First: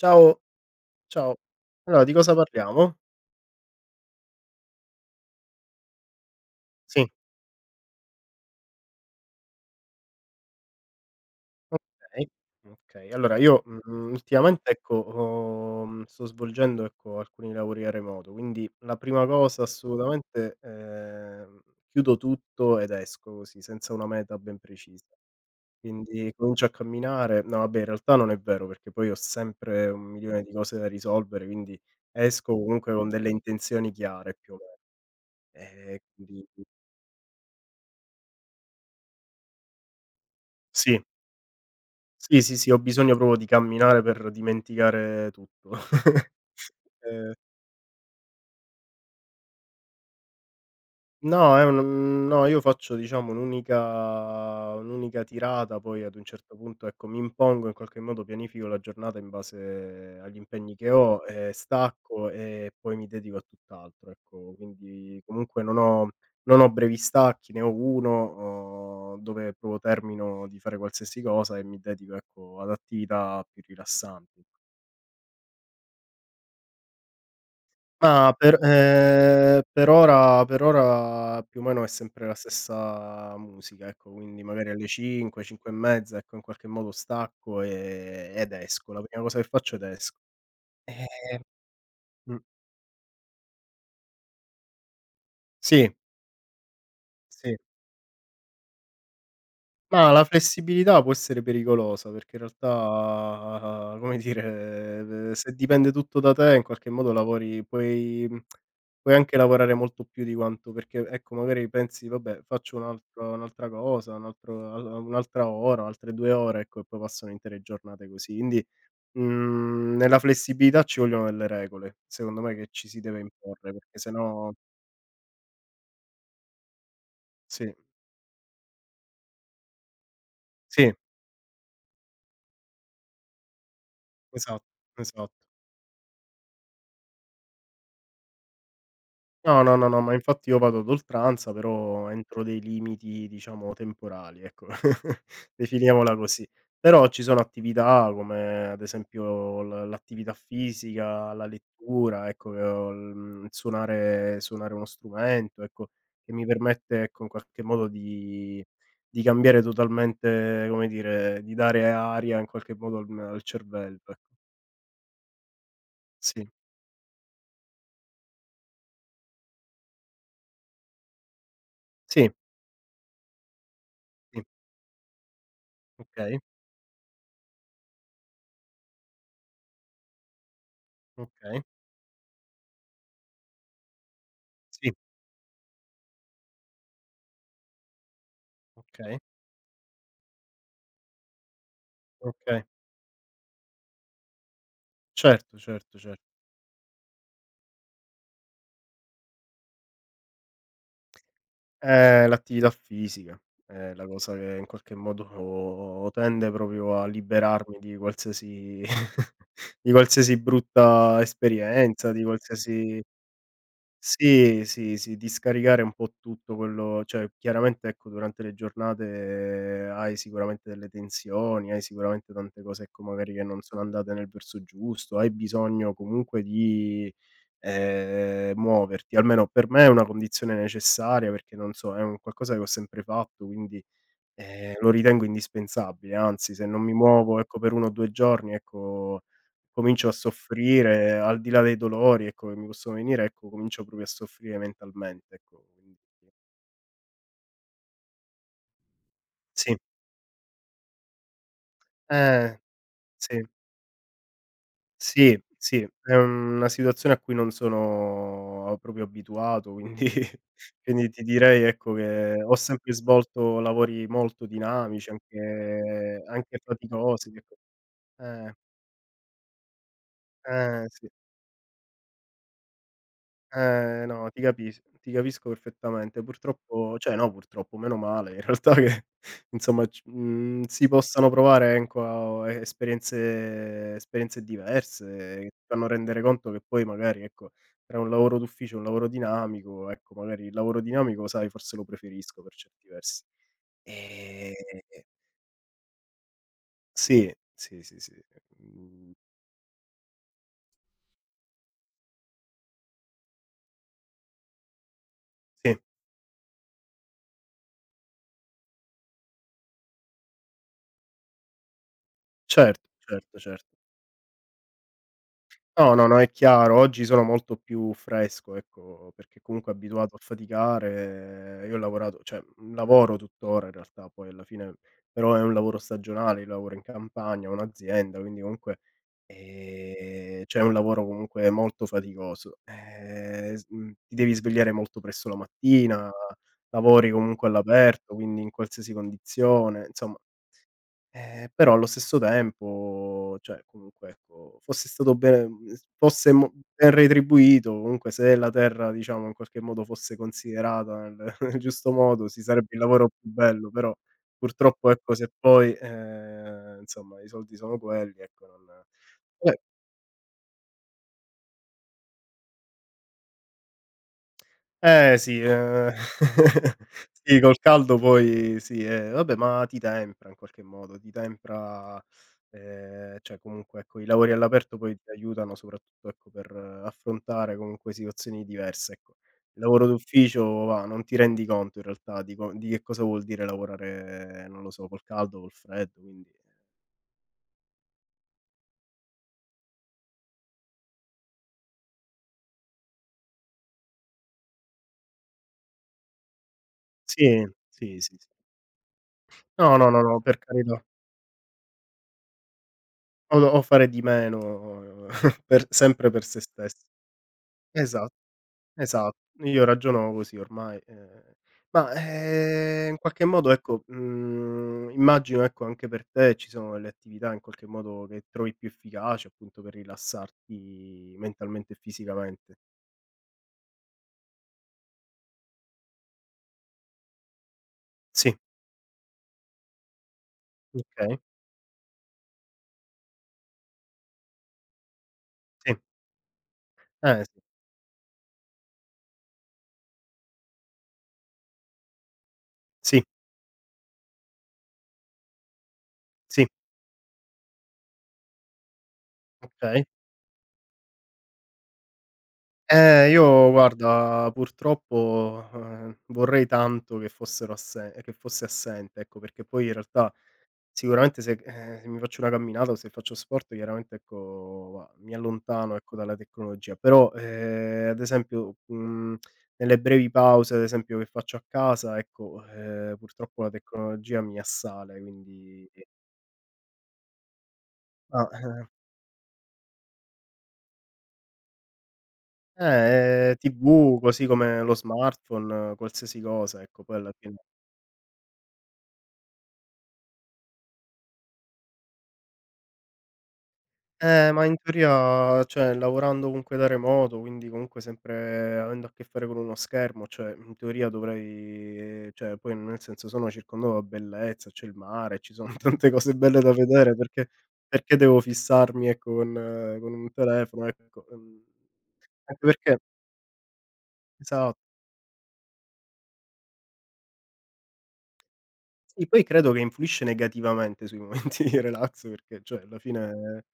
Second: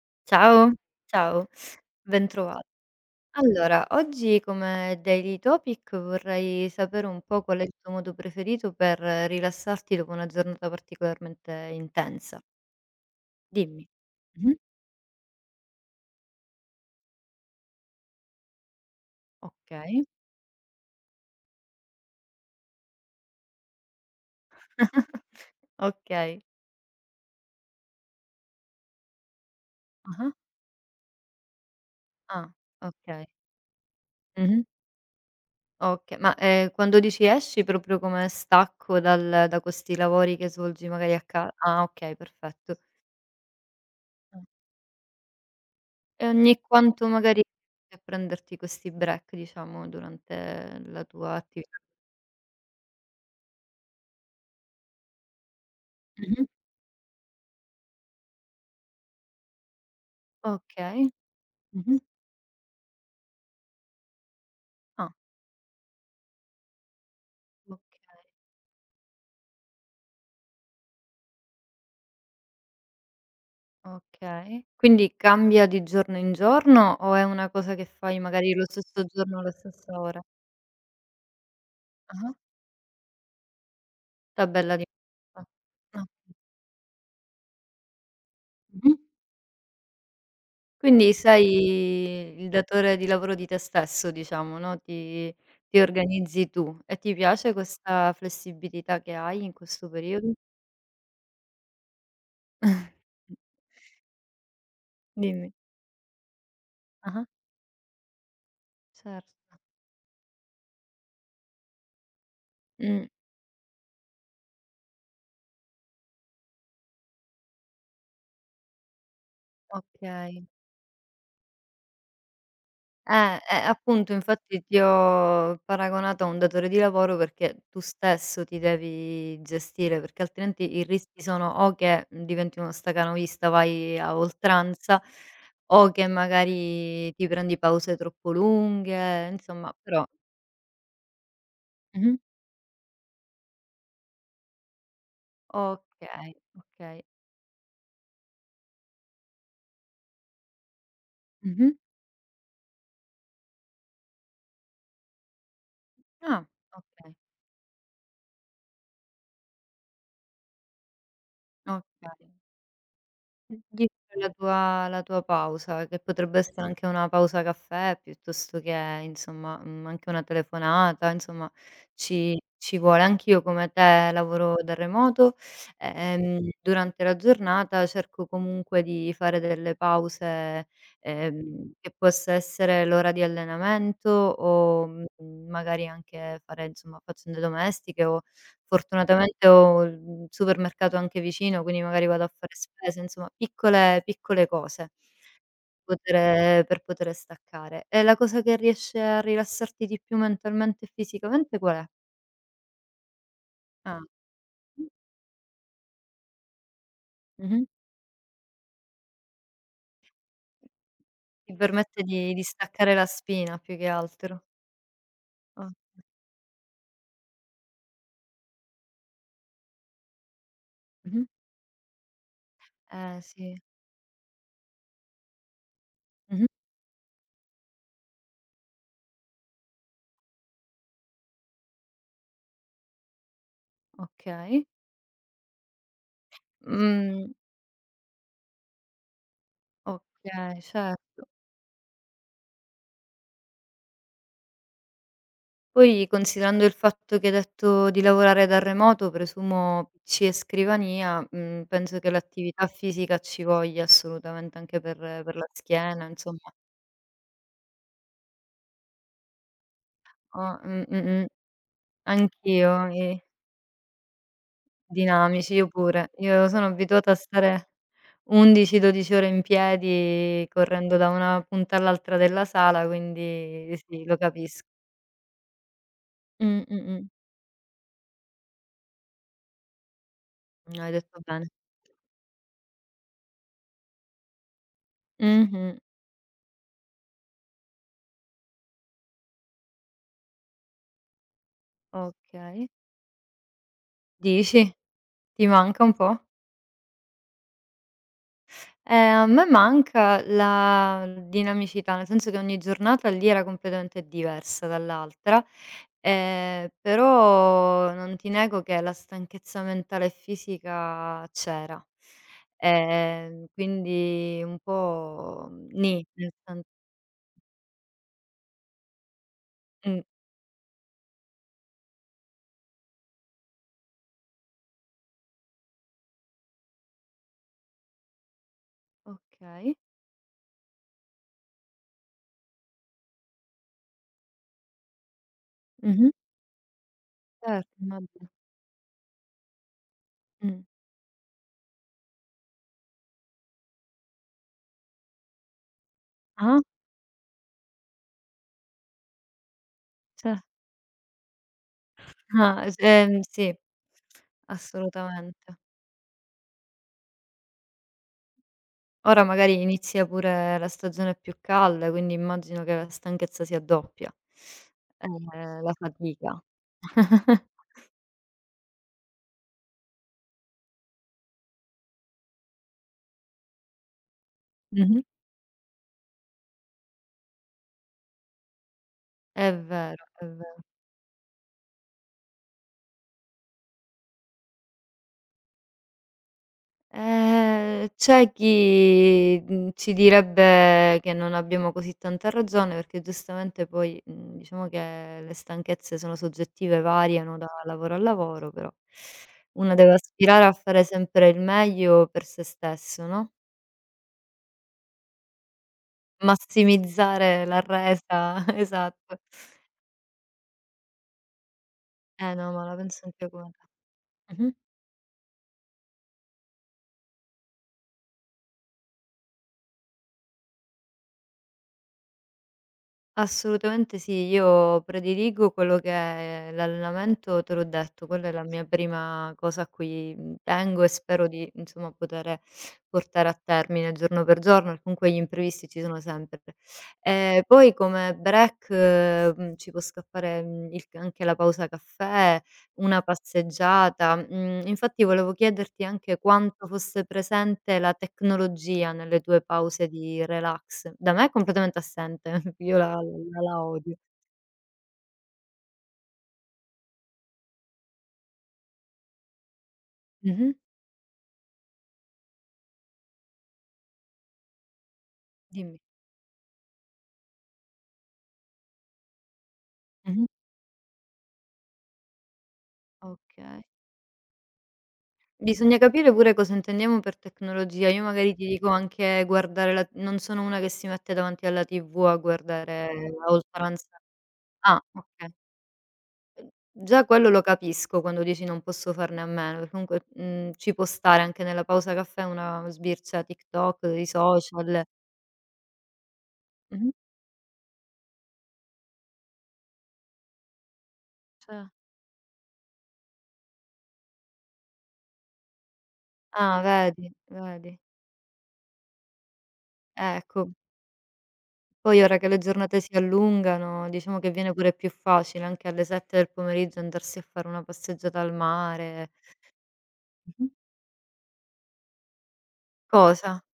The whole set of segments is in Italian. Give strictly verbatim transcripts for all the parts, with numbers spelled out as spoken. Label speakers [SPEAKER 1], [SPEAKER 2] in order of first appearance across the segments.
[SPEAKER 1] Ciao,
[SPEAKER 2] Ciao,
[SPEAKER 1] ciao.
[SPEAKER 2] ciao,
[SPEAKER 1] Allora di cosa
[SPEAKER 2] bentrova.
[SPEAKER 1] parliamo?
[SPEAKER 2] Allora, oggi come daily topic vorrei sapere
[SPEAKER 1] Sì,
[SPEAKER 2] un po' qual è il tuo modo preferito per rilassarti dopo una giornata particolarmente
[SPEAKER 1] okay,
[SPEAKER 2] intensa.
[SPEAKER 1] okay. Allora io,
[SPEAKER 2] Dimmi.
[SPEAKER 1] mhmm,
[SPEAKER 2] Mh-mh.
[SPEAKER 1] ultimamente ecco, ho mhmm, sto svolgendo ecco, alcuni lavori a remoto, quindi la prima cosa
[SPEAKER 2] Okay.
[SPEAKER 1] assolutamente, ehm, chiudo tutto ed esco così, senza una meta ben precisa. Quindi
[SPEAKER 2] Okay.
[SPEAKER 1] comincio a camminare, no vabbè, in realtà non è vero, perché poi ho sempre un
[SPEAKER 2] Ah-ah.
[SPEAKER 1] milione di cose da risolvere, quindi
[SPEAKER 2] Ah,
[SPEAKER 1] esco comunque con
[SPEAKER 2] okay.
[SPEAKER 1] delle intenzioni chiare più o
[SPEAKER 2] Mh-mh.
[SPEAKER 1] meno. Ehm,
[SPEAKER 2] Oka ma,
[SPEAKER 1] quindi
[SPEAKER 2] ehm, quando dici esci proprio come stacco dal da questi lavori che svolgi
[SPEAKER 1] sì.
[SPEAKER 2] magari a ca ah, okay,
[SPEAKER 1] Sì, sì, sì,
[SPEAKER 2] perfetto.
[SPEAKER 1] ho bisogno proprio di camminare per dimenticare tutto.
[SPEAKER 2] E ogni quanto
[SPEAKER 1] Ehm,
[SPEAKER 2] magari riesci a prenderti questi break, diciamo, durante la tua
[SPEAKER 1] no, è
[SPEAKER 2] attività?
[SPEAKER 1] un no, io faccio diciamo un'unica un'unica tirata, poi ad un
[SPEAKER 2] Mh-mh.
[SPEAKER 1] certo punto, ecco, mi impongo in qualche modo, pianifico la giornata in base agli impegni che
[SPEAKER 2] Okay.
[SPEAKER 1] ho, ehm,
[SPEAKER 2] Mh-mh.
[SPEAKER 1] stacco e poi mi dedico a tutt'altro, ecco.
[SPEAKER 2] Ah,
[SPEAKER 1] Quindi comunque non ho non ho brevi stacchi, ne ho
[SPEAKER 2] okay,
[SPEAKER 1] uno, uhm, dove proprio termino di fare qualsiasi cosa e mi dedico, ecco, ad attività più rilassanti.
[SPEAKER 2] okay. Quindi cambia di giorno in giorno o è una cosa che fai
[SPEAKER 1] Ma
[SPEAKER 2] magari
[SPEAKER 1] per
[SPEAKER 2] lo stesso giorno alla
[SPEAKER 1] ehm, per
[SPEAKER 2] stessa ora?
[SPEAKER 1] ora per ora più o meno è sempre la
[SPEAKER 2] Ah-ah.
[SPEAKER 1] stessa musica, ecco, quindi magari
[SPEAKER 2] Tabella di
[SPEAKER 1] alle cinque,
[SPEAKER 2] ah.
[SPEAKER 1] cinque e
[SPEAKER 2] Ah.
[SPEAKER 1] mezza, ecco, in qualche modo stacco, ehm, ed esco.
[SPEAKER 2] Mh-mh.
[SPEAKER 1] La prima cosa che faccio ed esco.
[SPEAKER 2] Quindi
[SPEAKER 1] Eh. Mh.
[SPEAKER 2] sei il datore di lavoro di te stesso, diciamo, no, ti ti
[SPEAKER 1] Sì,
[SPEAKER 2] organizzi tu. E ti piace
[SPEAKER 1] sì.
[SPEAKER 2] questa flessibilità che hai in questo
[SPEAKER 1] Ma la
[SPEAKER 2] periodo?
[SPEAKER 1] flessibilità può essere pericolosa, perché in realtà, come dire, ehm, se
[SPEAKER 2] Dimmi.
[SPEAKER 1] dipende tutto da te in qualche modo
[SPEAKER 2] Ah-ah.
[SPEAKER 1] lavori puoi mhmm, puoi anche
[SPEAKER 2] Certo.
[SPEAKER 1] lavorare molto più di quanto perché ecco, magari pensi: "Vabbè, faccio un
[SPEAKER 2] Mh.
[SPEAKER 1] altro un'altra cosa, un altro al un'altra ora, altre due ore", ecco, e poi passano intere giornate così. Quindi, mhmm, nella
[SPEAKER 2] Okay.
[SPEAKER 1] flessibilità ci vogliono delle regole, secondo me, che ci si deve
[SPEAKER 2] Eh, eh,
[SPEAKER 1] imporre, perché se
[SPEAKER 2] appunto,
[SPEAKER 1] no.
[SPEAKER 2] infatti ti ho paragonato a un datore di lavoro perché
[SPEAKER 1] Sì,
[SPEAKER 2] tu stesso ti devi gestire, perché altrimenti i
[SPEAKER 1] sì,
[SPEAKER 2] rischi sono o che diventi uno staccanovista, vai a
[SPEAKER 1] esatto,
[SPEAKER 2] oltranza,
[SPEAKER 1] esatto.
[SPEAKER 2] o che magari ti prendi pause troppo lunghe,
[SPEAKER 1] No,
[SPEAKER 2] insomma,
[SPEAKER 1] no, no, no,
[SPEAKER 2] però
[SPEAKER 1] ma infatti io vado ad oltranza, però
[SPEAKER 2] mh-mh.
[SPEAKER 1] entro dei limiti diciamo temporali, ecco, definiamola
[SPEAKER 2] Okay,
[SPEAKER 1] così.
[SPEAKER 2] okay.
[SPEAKER 1] Però ci sono attività come ad esempio l l'attività fisica, la
[SPEAKER 2] Mh-mh.
[SPEAKER 1] lettura, ecco, che ho mhmm, suonare suonare uno strumento, ecco, che
[SPEAKER 2] Ah.
[SPEAKER 1] mi permette,
[SPEAKER 2] Okay,
[SPEAKER 1] ecco, in qualche modo di di cambiare totalmente, come dire, di dare
[SPEAKER 2] okay.
[SPEAKER 1] aria in qualche modo al al
[SPEAKER 2] Gli
[SPEAKER 1] cervello,
[SPEAKER 2] fai
[SPEAKER 1] ecco.
[SPEAKER 2] la tua la tua pausa, che potrebbe
[SPEAKER 1] Sì,
[SPEAKER 2] essere sì, anche una pausa caffè, piuttosto che insomma, mhmm, anche una telefonata, insomma
[SPEAKER 1] sì,
[SPEAKER 2] ci ci vuole. Anch'io come te
[SPEAKER 1] sì,
[SPEAKER 2] lavoro da remoto,
[SPEAKER 1] okay,
[SPEAKER 2] ehm, durante la giornata cerco comunque di fare delle pause.
[SPEAKER 1] okay,
[SPEAKER 2] Ehm, che possa essere l'ora di allenamento o,
[SPEAKER 1] sì,
[SPEAKER 2] mhmm, magari anche fare insomma faccende domestiche o
[SPEAKER 1] okay,
[SPEAKER 2] fortunatamente ho il, mhmm, supermercato anche vicino, quindi magari vado a fare
[SPEAKER 1] okay.
[SPEAKER 2] spesa, insomma piccole piccole cose
[SPEAKER 1] Certo, certo, cer
[SPEAKER 2] poter per poter staccare. E la cosa che riesce a rilassarti di più mentalmente e fisicamente qual è?
[SPEAKER 1] ehm, l'attività fisica è
[SPEAKER 2] Ah.
[SPEAKER 1] la cosa che in qualche modo tende proprio a
[SPEAKER 2] Mh-mh.
[SPEAKER 1] liberarmi di qualsiasi di qualsiasi brutta
[SPEAKER 2] Ti permette
[SPEAKER 1] esperienza, di
[SPEAKER 2] di di staccare
[SPEAKER 1] qualsiasi.
[SPEAKER 2] la spina più che altro.
[SPEAKER 1] Sì, sì, sì, di
[SPEAKER 2] Okay.
[SPEAKER 1] scaricare un po' tutto quello, cioè chiaramente ecco durante le giornate hai sicuramente delle
[SPEAKER 2] Mh-mh.
[SPEAKER 1] tensioni, hai sicuramente tante cose, ecco,
[SPEAKER 2] Eh
[SPEAKER 1] magari che
[SPEAKER 2] sì.
[SPEAKER 1] non sono andate nel verso giusto, hai bisogno comunque
[SPEAKER 2] Mh-mh.
[SPEAKER 1] di ehm, muoverti. Almeno per me è una condizione necessaria perché, non so, è un qualcosa che ho sempre fatto, quindi,
[SPEAKER 2] Okay.
[SPEAKER 1] ehm, lo ritengo indispensabile. Anzi, se non mi
[SPEAKER 2] Mh,
[SPEAKER 1] muovo, ecco, per uno o due giorni, ecco, comincio a
[SPEAKER 2] okay,
[SPEAKER 1] soffrire,
[SPEAKER 2] certo.
[SPEAKER 1] al di là dei dolori, ecco, che mi possono venire, ecco, comincio proprio a soffrire mentalmente, ecco, quindi
[SPEAKER 2] Poi, considerando il fatto che hai detto di lavorare da remoto,
[SPEAKER 1] sì.
[SPEAKER 2] presumo P C e scrivania, mhmm, penso che
[SPEAKER 1] Eh,
[SPEAKER 2] l'attività fisica
[SPEAKER 1] sì.
[SPEAKER 2] ci voglia assolutamente anche per per
[SPEAKER 1] Sì,
[SPEAKER 2] la
[SPEAKER 1] sì,
[SPEAKER 2] schiena,
[SPEAKER 1] è
[SPEAKER 2] insomma.
[SPEAKER 1] una situazione a cui non sono eh, proprio abituato, quindi.
[SPEAKER 2] Oh, mh,
[SPEAKER 1] Quindi ti
[SPEAKER 2] mh, mh.
[SPEAKER 1] direi, ecco, che ho
[SPEAKER 2] Anch'io,
[SPEAKER 1] sempre
[SPEAKER 2] i
[SPEAKER 1] svolto lavori molto dinamici,
[SPEAKER 2] dinamici, io pure.
[SPEAKER 1] anche
[SPEAKER 2] Io
[SPEAKER 1] anche
[SPEAKER 2] sono abituata a
[SPEAKER 1] faticosi, ecco.
[SPEAKER 2] stare
[SPEAKER 1] Eh,
[SPEAKER 2] undici, dodici ore in piedi
[SPEAKER 1] eh,
[SPEAKER 2] correndo
[SPEAKER 1] sì.
[SPEAKER 2] da una punta all'altra della sala, quindi
[SPEAKER 1] Eh,
[SPEAKER 2] sì, lo
[SPEAKER 1] no, ti
[SPEAKER 2] capisco.
[SPEAKER 1] capis ti capisco perfettamente.
[SPEAKER 2] Mh, mh,
[SPEAKER 1] Purtroppo,
[SPEAKER 2] mh.
[SPEAKER 1] cioè no, purtroppo, meno male in realtà, che insomma c mhmm, si
[SPEAKER 2] Hai detto
[SPEAKER 1] possano
[SPEAKER 2] bene.
[SPEAKER 1] provare ecco a eh, esperienze esperienze diverse, che ti
[SPEAKER 2] Mh-mh.
[SPEAKER 1] fanno rendere conto che poi magari ecco, tra un lavoro d'ufficio e un lavoro dinamico, ecco magari il lavoro dinamico sai forse lo preferisco per
[SPEAKER 2] Okay.
[SPEAKER 1] certi versi. Ehm,
[SPEAKER 2] Dici? Ti manca un po'?
[SPEAKER 1] sì, sì, sì, sì.
[SPEAKER 2] Eh,
[SPEAKER 1] Mhmm,
[SPEAKER 2] a me manca la dinamicità, nel senso che ogni giornata lì era completamente diversa dall'altra,
[SPEAKER 1] sì,
[SPEAKER 2] ehm, però non ti nego che la stanchezza mentale e fisica c'era.
[SPEAKER 1] certo, certo,
[SPEAKER 2] Ehm,
[SPEAKER 1] certo.
[SPEAKER 2] quindi un po'
[SPEAKER 1] No,
[SPEAKER 2] nì,
[SPEAKER 1] no, no, è
[SPEAKER 2] nel sen
[SPEAKER 1] chiaro. Oggi sono molto più fresco, ecco, perché comunque
[SPEAKER 2] mh,
[SPEAKER 1] abituato a faticare. eh, Io ho lavorato, cioè, mhmm, lavoro tuttora in realtà, poi alla fine però è un lavoro stagionale, io lavoro in campagna, ho un'azienda, quindi comunque,
[SPEAKER 2] okay.
[SPEAKER 1] ehm, cioè è un lavoro comunque molto faticoso. Ehm, s mhmm, ti devi svegliare molto presto la mattina,
[SPEAKER 2] Mh-mh.
[SPEAKER 1] lavori comunque
[SPEAKER 2] Certo,
[SPEAKER 1] all'aperto,
[SPEAKER 2] immagino.
[SPEAKER 1] quindi in qualsiasi condizione, insomma
[SPEAKER 2] Mh.
[SPEAKER 1] eh, però allo stesso tempo, cioè comunque ecco, fosse stato bene, mhmm, s fosse mo
[SPEAKER 2] Ah?
[SPEAKER 1] ben retribuito, comunque se la terra diciamo in qualche modo fosse
[SPEAKER 2] Ce
[SPEAKER 1] considerata nel nel giusto modo, si sarebbe
[SPEAKER 2] ah,
[SPEAKER 1] il lavoro
[SPEAKER 2] ehm,
[SPEAKER 1] più
[SPEAKER 2] sì,
[SPEAKER 1] bello, però purtroppo ecco se
[SPEAKER 2] assolutamente.
[SPEAKER 1] poi, ehm, insomma i soldi sono quelli, ecco non.
[SPEAKER 2] Ora
[SPEAKER 1] eh,
[SPEAKER 2] magari inizia pure la stagione più calda, quindi immagino che la stanchezza si addoppia,
[SPEAKER 1] Eh sì,
[SPEAKER 2] ehm, la
[SPEAKER 1] ehm,
[SPEAKER 2] fatica.
[SPEAKER 1] sì col caldo poi sì, ehm, vabbè, ma ti tempra in qualche modo, ti tempra ehm, cioè comunque ecco i lavori all'aperto poi
[SPEAKER 2] Mh-mh.
[SPEAKER 1] ti aiutano soprattutto ecco per affrontare comunque situazioni diverse, ecco.
[SPEAKER 2] È
[SPEAKER 1] Il lavoro
[SPEAKER 2] vero, è
[SPEAKER 1] d'ufficio
[SPEAKER 2] vero.
[SPEAKER 1] va, non ti rendi conto in realtà di co di che cosa vuol dire lavorare, non lo so, col caldo, col freddo, quindi
[SPEAKER 2] Ehm, c'è chi, mhmm, ci direbbe che non abbiamo così tanta ragione, perché giustamente poi, mhmm, diciamo che le stanchezze sono soggettive, variano
[SPEAKER 1] sì,
[SPEAKER 2] da lavoro a
[SPEAKER 1] sì, sì, sì.
[SPEAKER 2] lavoro, però uno
[SPEAKER 1] No, no,
[SPEAKER 2] deve
[SPEAKER 1] no, no, per
[SPEAKER 2] aspirare a
[SPEAKER 1] carità.
[SPEAKER 2] fare sempre il meglio per se stesso, no,
[SPEAKER 1] O o fare di meno per sempre per se stessi.
[SPEAKER 2] massimizzare la
[SPEAKER 1] Esa
[SPEAKER 2] resa
[SPEAKER 1] Esatto,
[SPEAKER 2] esatto.
[SPEAKER 1] io ragiono così ormai, ehm, ma,
[SPEAKER 2] Eh no, ma la
[SPEAKER 1] ehm, in
[SPEAKER 2] penso
[SPEAKER 1] qualche
[SPEAKER 2] anch'io
[SPEAKER 1] modo
[SPEAKER 2] come te.
[SPEAKER 1] ecco,
[SPEAKER 2] Mh-mh.
[SPEAKER 1] mhmm, immagino ecco anche per te ci sono delle attività in qualche modo che trovi più efficaci appunto per rilassarti mentalmente e fisicamente.
[SPEAKER 2] Assolutamente sì, io prediligo quello che è l'allenamento, te l'ho detto, quella è
[SPEAKER 1] Sì,
[SPEAKER 2] la mia prima cosa a cui, mhmm, tengo e
[SPEAKER 1] okay,
[SPEAKER 2] spero di, insomma, poter portare a termine giorno per giorno, e comunque gli imprevisti
[SPEAKER 1] sì,
[SPEAKER 2] ci sono sempre.
[SPEAKER 1] eh sì,
[SPEAKER 2] Ehm, poi come break, mhmm, ci può scappare, mhmm, il c anche la pausa caffè.
[SPEAKER 1] sì,
[SPEAKER 2] Una passeggiata. Mhmm, infatti volevo chiederti anche
[SPEAKER 1] sì,
[SPEAKER 2] quanto fosse presente la tecnologia nelle tue
[SPEAKER 1] okay.
[SPEAKER 2] pause di relax. Da me è completamente assente, io la
[SPEAKER 1] Eh,
[SPEAKER 2] la
[SPEAKER 1] io
[SPEAKER 2] la odio.
[SPEAKER 1] guarda purtroppo, ehm, vorrei tanto che fossero assen che fosse assente ecco, perché poi in realtà.
[SPEAKER 2] Mh-mh,
[SPEAKER 1] Sicuramente se ehm, se mi faccio una camminata o se faccio sport chiaramente ecco, mi allontano
[SPEAKER 2] dimmi.
[SPEAKER 1] ecco dalla tecnologia, però, ehm, ad esempio, mhmm, nelle brevi
[SPEAKER 2] Mh-mh,
[SPEAKER 1] pause ad esempio che faccio a casa ecco, ehm, purtroppo la
[SPEAKER 2] okay.
[SPEAKER 1] tecnologia mi assale, quindi
[SPEAKER 2] Bisogna capire pure cosa intendiamo per tecnologia. Io magari ti
[SPEAKER 1] ah,
[SPEAKER 2] dico anche guardare la non sono una che si mette davanti alla T V a guardare
[SPEAKER 1] eh,
[SPEAKER 2] la
[SPEAKER 1] eh, T V
[SPEAKER 2] oltranza
[SPEAKER 1] così come lo
[SPEAKER 2] ah, okay.
[SPEAKER 1] smartphone, qualsiasi cosa ecco, poi
[SPEAKER 2] Già
[SPEAKER 1] alla
[SPEAKER 2] quello
[SPEAKER 1] fine.
[SPEAKER 2] lo capisco quando dici: "Non posso farne a meno", perché comunque, mhmm, ci può stare anche nella pausa caffè una sbircia TikTok, i
[SPEAKER 1] Eh, ma in
[SPEAKER 2] social
[SPEAKER 1] teoria cioè, lavorando comunque da
[SPEAKER 2] mh-mh.
[SPEAKER 1] remoto, quindi comunque sempre avendo a che fare con uno schermo, cioè, in teoria
[SPEAKER 2] Ce
[SPEAKER 1] dovrei eh, cioè, poi nel senso sono circondato da bellezza, c'è il mare, ci sono tante cose belle da
[SPEAKER 2] ah,
[SPEAKER 1] vedere,
[SPEAKER 2] vedi,
[SPEAKER 1] perché
[SPEAKER 2] vedi.
[SPEAKER 1] perché devo fissarmi, ecco, con eh, con un
[SPEAKER 2] Ecco.
[SPEAKER 1] telefono, ecco, ehm,
[SPEAKER 2] Poi ora che le
[SPEAKER 1] anche perché
[SPEAKER 2] giornate si allungano, diciamo che viene
[SPEAKER 1] esa
[SPEAKER 2] pure più facile anche alle sette del pomeriggio andarsi a fare una passeggiata al
[SPEAKER 1] Sì,
[SPEAKER 2] mare.
[SPEAKER 1] poi credo che influisce
[SPEAKER 2] Mh-mh.
[SPEAKER 1] negativamente sui momenti di relax perché, cioè, alla fine,
[SPEAKER 2] Cosa?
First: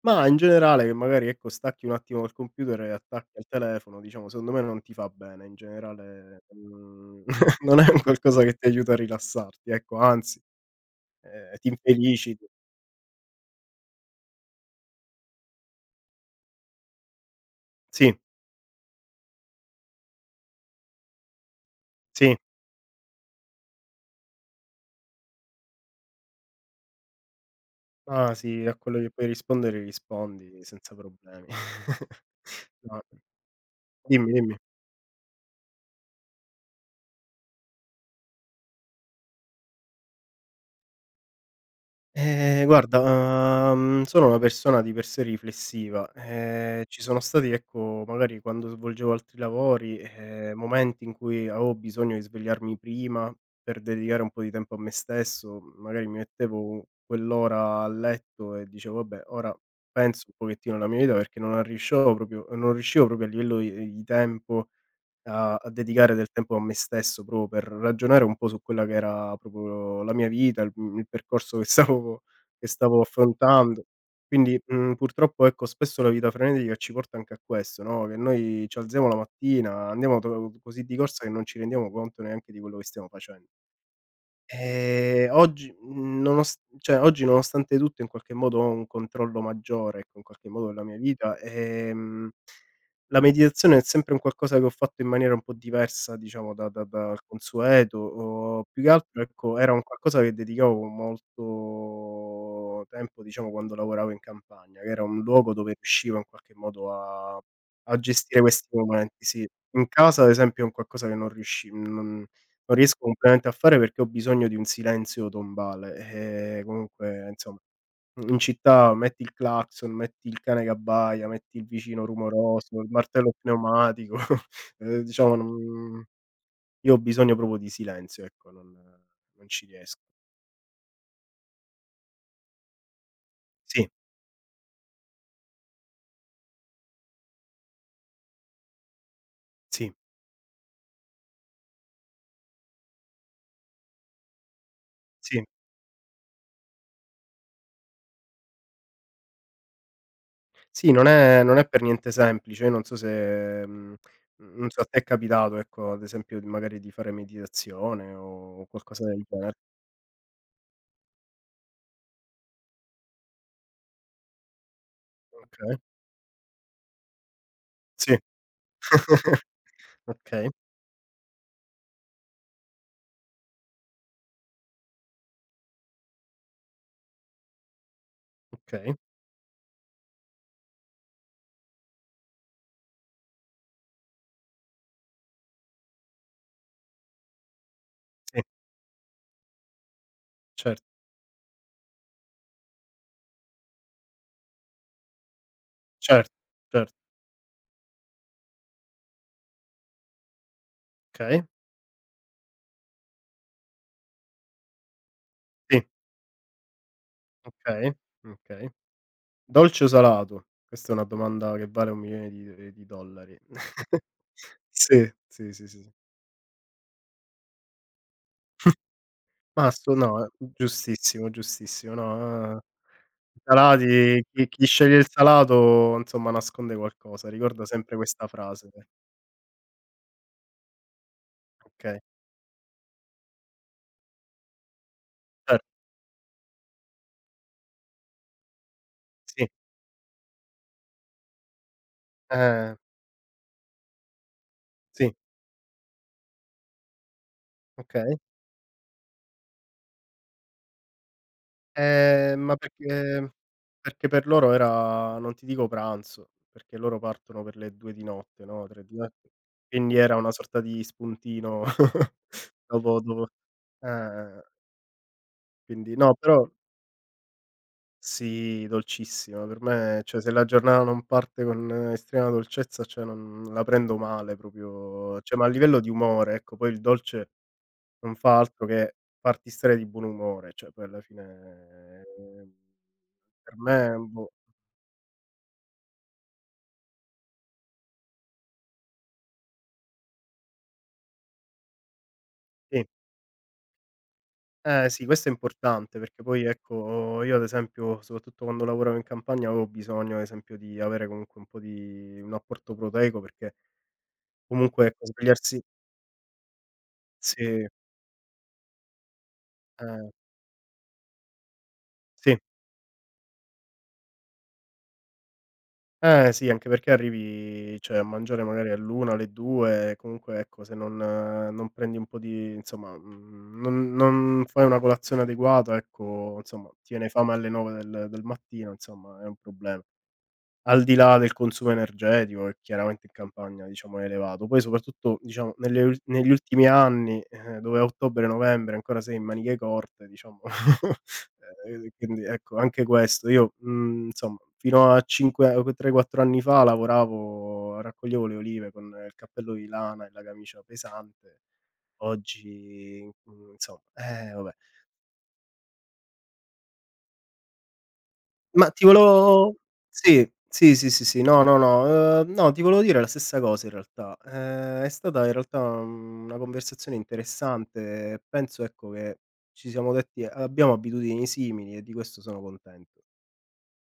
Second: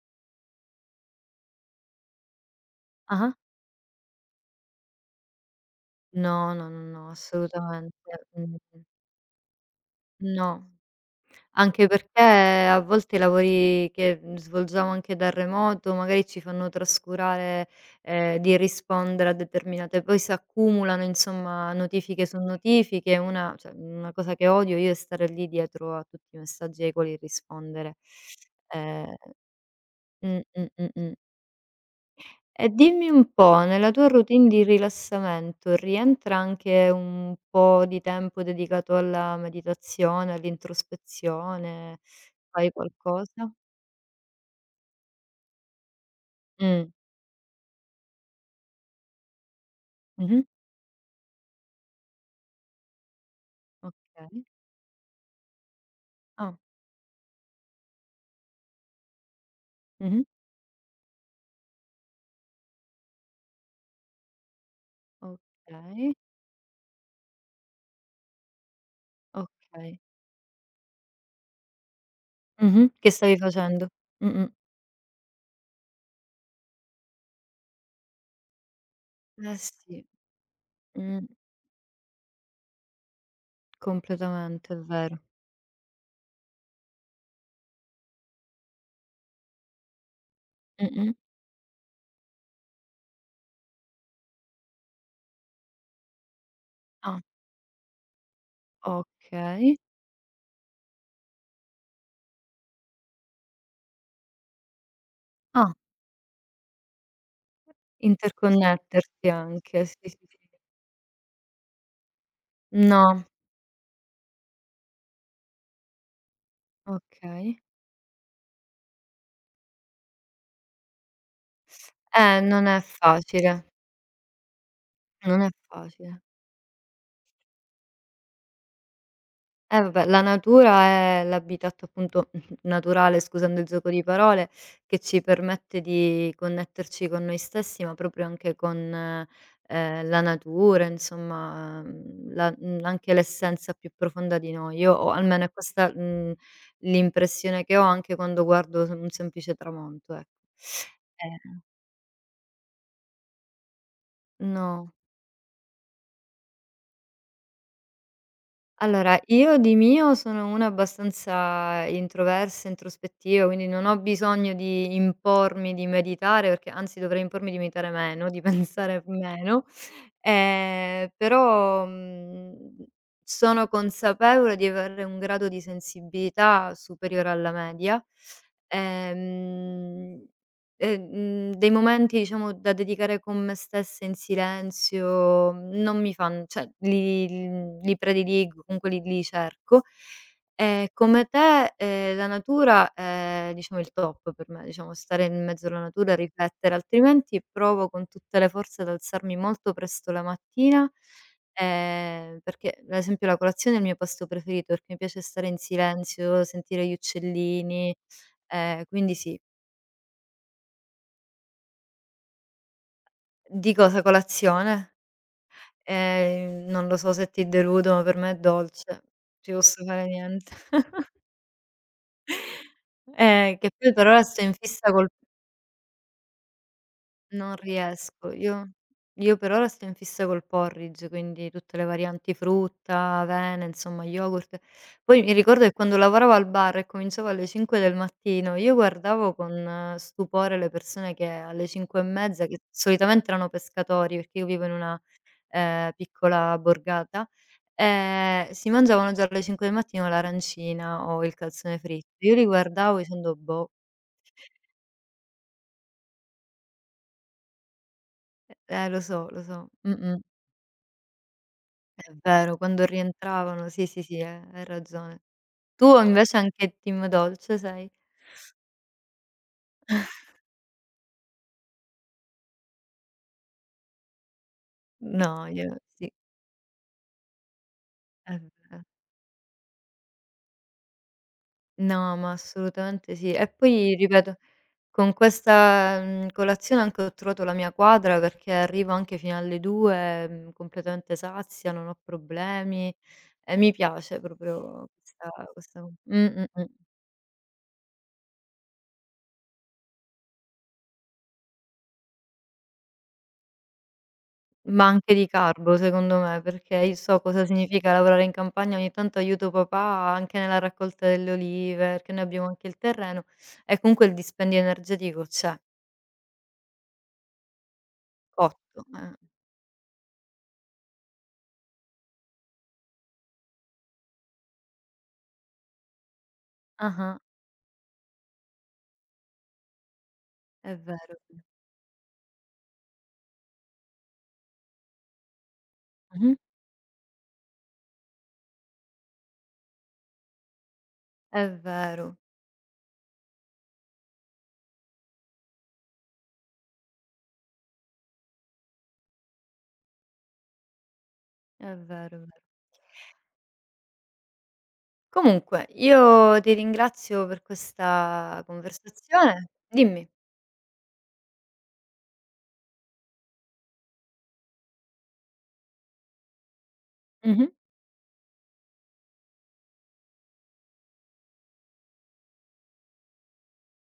[SPEAKER 1] ma in generale, che magari, ecco, stacchi un attimo dal computer e
[SPEAKER 2] Ah-ah.
[SPEAKER 1] attacchi al telefono, diciamo, secondo me non ti fa bene. In generale,
[SPEAKER 2] No, no, no, no,
[SPEAKER 1] mhmm, non è
[SPEAKER 2] assolutamente.
[SPEAKER 1] un qualcosa che ti
[SPEAKER 2] Mh-mh.
[SPEAKER 1] aiuta a rilassarti, ecco, anzi,
[SPEAKER 2] No.
[SPEAKER 1] ehm, ti
[SPEAKER 2] Anche perché
[SPEAKER 1] infeliciti.
[SPEAKER 2] eh, a volte i lavori che, mhmm, svolgiamo anche da remoto magari ci fanno trascurare,
[SPEAKER 1] Sì,
[SPEAKER 2] ehm, di rispondere a determinate, poi s'accumulano insomma notifiche
[SPEAKER 1] sì.
[SPEAKER 2] su notifiche, una cioè una cosa che odio io è stare lì dietro a tutti i messaggi ai quali rispondere.
[SPEAKER 1] Ah, sì, a quello che
[SPEAKER 2] Ehm
[SPEAKER 1] puoi rispondere
[SPEAKER 2] mh,
[SPEAKER 1] rispondi
[SPEAKER 2] mh, mh,
[SPEAKER 1] senza
[SPEAKER 2] mh.
[SPEAKER 1] problemi.
[SPEAKER 2] E
[SPEAKER 1] No.
[SPEAKER 2] dimmi un po', nella tua
[SPEAKER 1] Dimmi,
[SPEAKER 2] routine
[SPEAKER 1] dimmi.
[SPEAKER 2] di rilassamento rientra anche un po' di tempo dedicato alla meditazione, all'introspezione?
[SPEAKER 1] Ehm,
[SPEAKER 2] Fai qualcosa?
[SPEAKER 1] guarda, uhm, sono una persona di per sé riflessiva. Ehm,
[SPEAKER 2] Mh.
[SPEAKER 1] ci sono stati, ecco, magari quando svolgevo altri lavori,
[SPEAKER 2] Mh-mh.
[SPEAKER 1] ehm, momenti in cui avevo bisogno di svegliarmi prima per dedicare un po'
[SPEAKER 2] Okay.
[SPEAKER 1] di tempo a me stesso, magari mi
[SPEAKER 2] Ah.
[SPEAKER 1] mettevo quell'ora a letto e dicevo: "Vabbè, ora
[SPEAKER 2] Mh-mh.
[SPEAKER 1] penso un pochettino alla mia vita", perché non a riuscivo proprio non riuscivo proprio a livello i di tempo a a
[SPEAKER 2] Okay,
[SPEAKER 1] dedicare del tempo a me stesso, proprio per ragionare un po' su quella che era
[SPEAKER 2] okay.
[SPEAKER 1] proprio la mia vita, il mhmm, il percorso che stavo che
[SPEAKER 2] Mh-mh.
[SPEAKER 1] stavo
[SPEAKER 2] Che stavi
[SPEAKER 1] affrontando.
[SPEAKER 2] facendo? Mh-mh.
[SPEAKER 1] Quindi, mhmm, purtroppo, ecco, spesso la vita frenetica ci porta anche a questo, no, che noi ci alziamo la
[SPEAKER 2] Eh
[SPEAKER 1] mattina,
[SPEAKER 2] sì.
[SPEAKER 1] andiamo to così di corsa
[SPEAKER 2] Mh.
[SPEAKER 1] che non ci rendiamo conto neanche di quello che stiamo facen
[SPEAKER 2] Completamente, è vero.
[SPEAKER 1] Ehm, oggi nonost cioè oggi nonostante tutto in qualche modo ho un controllo maggiore, ecco, in qualche modo della mia
[SPEAKER 2] Mh-mh.
[SPEAKER 1] vita, ehm, la meditazione è sempre un qualcosa che ho fatto in maniera un po' diversa diciamo da da dal
[SPEAKER 2] Ah,
[SPEAKER 1] consueto, o più che altro, ecco, era
[SPEAKER 2] okay.
[SPEAKER 1] un qualcosa che dedicavo molto tempo, diciamo, quando lavoravo in campagna, che era un luogo dove
[SPEAKER 2] Ah,
[SPEAKER 1] riuscivo in qualche modo a a gestire questi momenti,
[SPEAKER 2] interconnetterti
[SPEAKER 1] sì.
[SPEAKER 2] anche,
[SPEAKER 1] In
[SPEAKER 2] sì, sì,
[SPEAKER 1] casa ad
[SPEAKER 2] sì.
[SPEAKER 1] esempio è un qualcosa che non riusci non non riesco
[SPEAKER 2] No,
[SPEAKER 1] completamente a fare perché ho bisogno di un silenzio tombale, ehm, comunque insomma,
[SPEAKER 2] okay.
[SPEAKER 1] in città metti il clacson, metti il cane che abbaia, metti il vicino
[SPEAKER 2] Eh, non
[SPEAKER 1] rumoroso,
[SPEAKER 2] è
[SPEAKER 1] il martello
[SPEAKER 2] facile,
[SPEAKER 1] pneumatico, ehm, diciamo
[SPEAKER 2] non è
[SPEAKER 1] non,
[SPEAKER 2] facile.
[SPEAKER 1] io ho bisogno proprio di silenzio, ecco, non non ci
[SPEAKER 2] Eh,
[SPEAKER 1] riesco.
[SPEAKER 2] vabbè, la natura è l'habitat appunto naturale, scusando il
[SPEAKER 1] Sì,
[SPEAKER 2] gioco di parole, che ci permette di connetterci con noi stessi, ma proprio anche con,
[SPEAKER 1] sì,
[SPEAKER 2] ehm, la natura, insomma, mhmm, la mhmm, anche l'essenza più profonda di noi. Io ho
[SPEAKER 1] sì.
[SPEAKER 2] almeno è questa, mhmm, l'impressione che ho anche quando guardo s un semplice tramonto, ecco.
[SPEAKER 1] Sì, non è non
[SPEAKER 2] Eh,
[SPEAKER 1] è per niente semplice. Io non so se mhmm, non so a
[SPEAKER 2] no.
[SPEAKER 1] te è capitato, ecco, ad esempio di magari di fare meditazione o qualcosa
[SPEAKER 2] Allora,
[SPEAKER 1] del genere?
[SPEAKER 2] io di mio sono una abbastanza introversa, introspettiva, quindi non ho bisogno di impormi
[SPEAKER 1] Okay.
[SPEAKER 2] di meditare, perché anzi dovrei impormi di meditare
[SPEAKER 1] Sì.
[SPEAKER 2] meno, di pensare meno,
[SPEAKER 1] Okay.
[SPEAKER 2] ehm, però, mhmm, sono consapevole di avere un grado di sensibilità superiore alla media,
[SPEAKER 1] Okay,
[SPEAKER 2] ehm Ehm, mhmm, dei momenti, diciamo, da dedicare con me stessa in silenzio non mi fan cioè li li li
[SPEAKER 1] sì,
[SPEAKER 2] prediligo, comunque li li cerco.
[SPEAKER 1] cer
[SPEAKER 2] E come te, ehm, la natura è, diciamo, il top per me, diciamo stare in mezzo alla natura,
[SPEAKER 1] cer
[SPEAKER 2] riflettere,
[SPEAKER 1] cer
[SPEAKER 2] altrimenti provo con tutte le forze ad alzarmi molto presto la mattina,
[SPEAKER 1] okay,
[SPEAKER 2] ehm, perché ad esempio la colazione è il mio pasto preferito, perché mi piace stare in
[SPEAKER 1] sì,
[SPEAKER 2] silenzio, sentire gli
[SPEAKER 1] okay,
[SPEAKER 2] uccellini,
[SPEAKER 1] okay.
[SPEAKER 2] ehm, quindi sì.
[SPEAKER 1] Dolce o salato? Questa è una domanda che vale un milione di ehm, di dollari.
[SPEAKER 2] Di cosa? Colazione?
[SPEAKER 1] Sì, sì, sì, sì.
[SPEAKER 2] Ehm, non lo so se ti deludo, ma per me è dolce. Non ci
[SPEAKER 1] Ma
[SPEAKER 2] posso
[SPEAKER 1] assu
[SPEAKER 2] fare
[SPEAKER 1] no, eh,
[SPEAKER 2] niente.
[SPEAKER 1] giustissimo, giustissimo. No, ehm, i
[SPEAKER 2] Eh, che poi per ora
[SPEAKER 1] salati,
[SPEAKER 2] sto
[SPEAKER 1] chi
[SPEAKER 2] in
[SPEAKER 1] chi
[SPEAKER 2] fissa
[SPEAKER 1] sceglie il
[SPEAKER 2] col
[SPEAKER 1] salato insomma nasconde qualcosa,
[SPEAKER 2] non
[SPEAKER 1] ricorda sempre questa
[SPEAKER 2] riesco.
[SPEAKER 1] frase.
[SPEAKER 2] Io io per ora sto in fissa col porridge, quindi tutte le
[SPEAKER 1] Okay,
[SPEAKER 2] varianti, frutta, avena, insomma yogurt. Poi mi
[SPEAKER 1] cer
[SPEAKER 2] ricordo che quando lavoravo al bar e cominciavo alle cinque del mattino, io guardavo
[SPEAKER 1] sì,
[SPEAKER 2] con stupore le persone che alle cinque e mezza, che
[SPEAKER 1] eh,
[SPEAKER 2] solitamente erano pescatori, perché io vivo in una
[SPEAKER 1] sì,
[SPEAKER 2] ehm, piccola borgata,
[SPEAKER 1] okay.
[SPEAKER 2] ehm, si mangiavano già alle cinque del mattino l'arancina o il calzone fritto. Io
[SPEAKER 1] Ehm,
[SPEAKER 2] li
[SPEAKER 1] ma
[SPEAKER 2] guardavo
[SPEAKER 1] perché
[SPEAKER 2] dicendo: "Boh".
[SPEAKER 1] perché per loro era non ti dico pranzo, perché loro partono per le due di notte, no, tre
[SPEAKER 2] Eh,
[SPEAKER 1] di
[SPEAKER 2] lo so,
[SPEAKER 1] notte,
[SPEAKER 2] lo so.
[SPEAKER 1] quindi era
[SPEAKER 2] Mh-mh.
[SPEAKER 1] una sorta di spuntino.
[SPEAKER 2] È vero, quando
[SPEAKER 1] dopo dopo
[SPEAKER 2] rientravano sì, sì, sì, hai
[SPEAKER 1] eh,
[SPEAKER 2] hai ragione.
[SPEAKER 1] quindi
[SPEAKER 2] Tu
[SPEAKER 1] no,
[SPEAKER 2] invece
[SPEAKER 1] però
[SPEAKER 2] anche team dolce sei?
[SPEAKER 1] sì, dolcissima. Per me cioè, se la giornata non parte con estrema dolcezza, cioè non la prendo male proprio,
[SPEAKER 2] No,
[SPEAKER 1] cioè ma a
[SPEAKER 2] io
[SPEAKER 1] livello di
[SPEAKER 2] sì,
[SPEAKER 1] umore, ecco, poi il dolce non fa
[SPEAKER 2] è
[SPEAKER 1] altro
[SPEAKER 2] ve.
[SPEAKER 1] che farti stare di buon umore, cioè poi alla fine,
[SPEAKER 2] No, ma
[SPEAKER 1] ehm,
[SPEAKER 2] assolutamente sì. E
[SPEAKER 1] per
[SPEAKER 2] poi
[SPEAKER 1] me boh
[SPEAKER 2] ripeto, con questa, mhmm, colazione anche ho trovato la mia quadra perché arrivo anche fino alle due, mhmm, completamente sazia, non ho
[SPEAKER 1] sì.
[SPEAKER 2] problemi e mi piace proprio
[SPEAKER 1] Eh sì, questo
[SPEAKER 2] questa
[SPEAKER 1] è
[SPEAKER 2] questa mh,
[SPEAKER 1] importante perché poi
[SPEAKER 2] mh, mh.
[SPEAKER 1] ecco, io ad esempio, soprattutto quando lavoravo in campagna, avevo bisogno ad esempio di avere comunque un po' di un apporto proteico perché
[SPEAKER 2] Ma
[SPEAKER 1] comunque ecco
[SPEAKER 2] anche di
[SPEAKER 1] svegliarsi
[SPEAKER 2] carbo, secondo me, perché io so cosa
[SPEAKER 1] sì,
[SPEAKER 2] significa lavorare in campagna, ogni tanto aiuto
[SPEAKER 1] eh,
[SPEAKER 2] papà anche nella raccolta delle olive, perché noi
[SPEAKER 1] sì.
[SPEAKER 2] abbiamo anche il terreno e comunque il dispendio energetico c'è,
[SPEAKER 1] Eh sì, anche perché arrivi cioè a mangiare magari
[SPEAKER 2] cotto,
[SPEAKER 1] all'una,
[SPEAKER 2] eh.
[SPEAKER 1] alle due, comunque ecco se non non prendi un po' di, insomma, mhmm, non non fai una colazione adeguata, ecco, insomma ti viene
[SPEAKER 2] Ah-ah,
[SPEAKER 1] fame alle nove del del mattino, insomma è un problema.
[SPEAKER 2] è
[SPEAKER 1] Al di
[SPEAKER 2] vero.
[SPEAKER 1] là del consumo energetico che chiaramente in campagna, diciamo, è elevato. Poi soprattutto, diciamo, nelle ul negli
[SPEAKER 2] Mh-mh.
[SPEAKER 1] ultimi anni, eh, dove a ottobre-novembre ancora sei in maniche corte, diciamo,
[SPEAKER 2] È
[SPEAKER 1] ehm,
[SPEAKER 2] vero,
[SPEAKER 1] quindi ecco anche questo. Io, mhmm, insomma, fino a cinque o tre, quattro anni fa lavoravo raccoglievo le olive con il cappello di lana e la camicia pesante.
[SPEAKER 2] è vero, è vero.
[SPEAKER 1] Oggi, mhmm, insomma, eh vabbè.
[SPEAKER 2] Comunque, io ti ringrazio per questa
[SPEAKER 1] Ma ti
[SPEAKER 2] conversazione,
[SPEAKER 1] volevo.
[SPEAKER 2] dimmi.
[SPEAKER 1] Sì, sì, sì, sì, sì, no, no, no, ehm, no, ti volevo dire la stessa cosa in realtà. Ehm, è stata in realtà una conversazione
[SPEAKER 2] Mh-mh.
[SPEAKER 1] interessante e penso, ecco, che ci siamo detti abbiamo abitudini simili e di questo sono contento.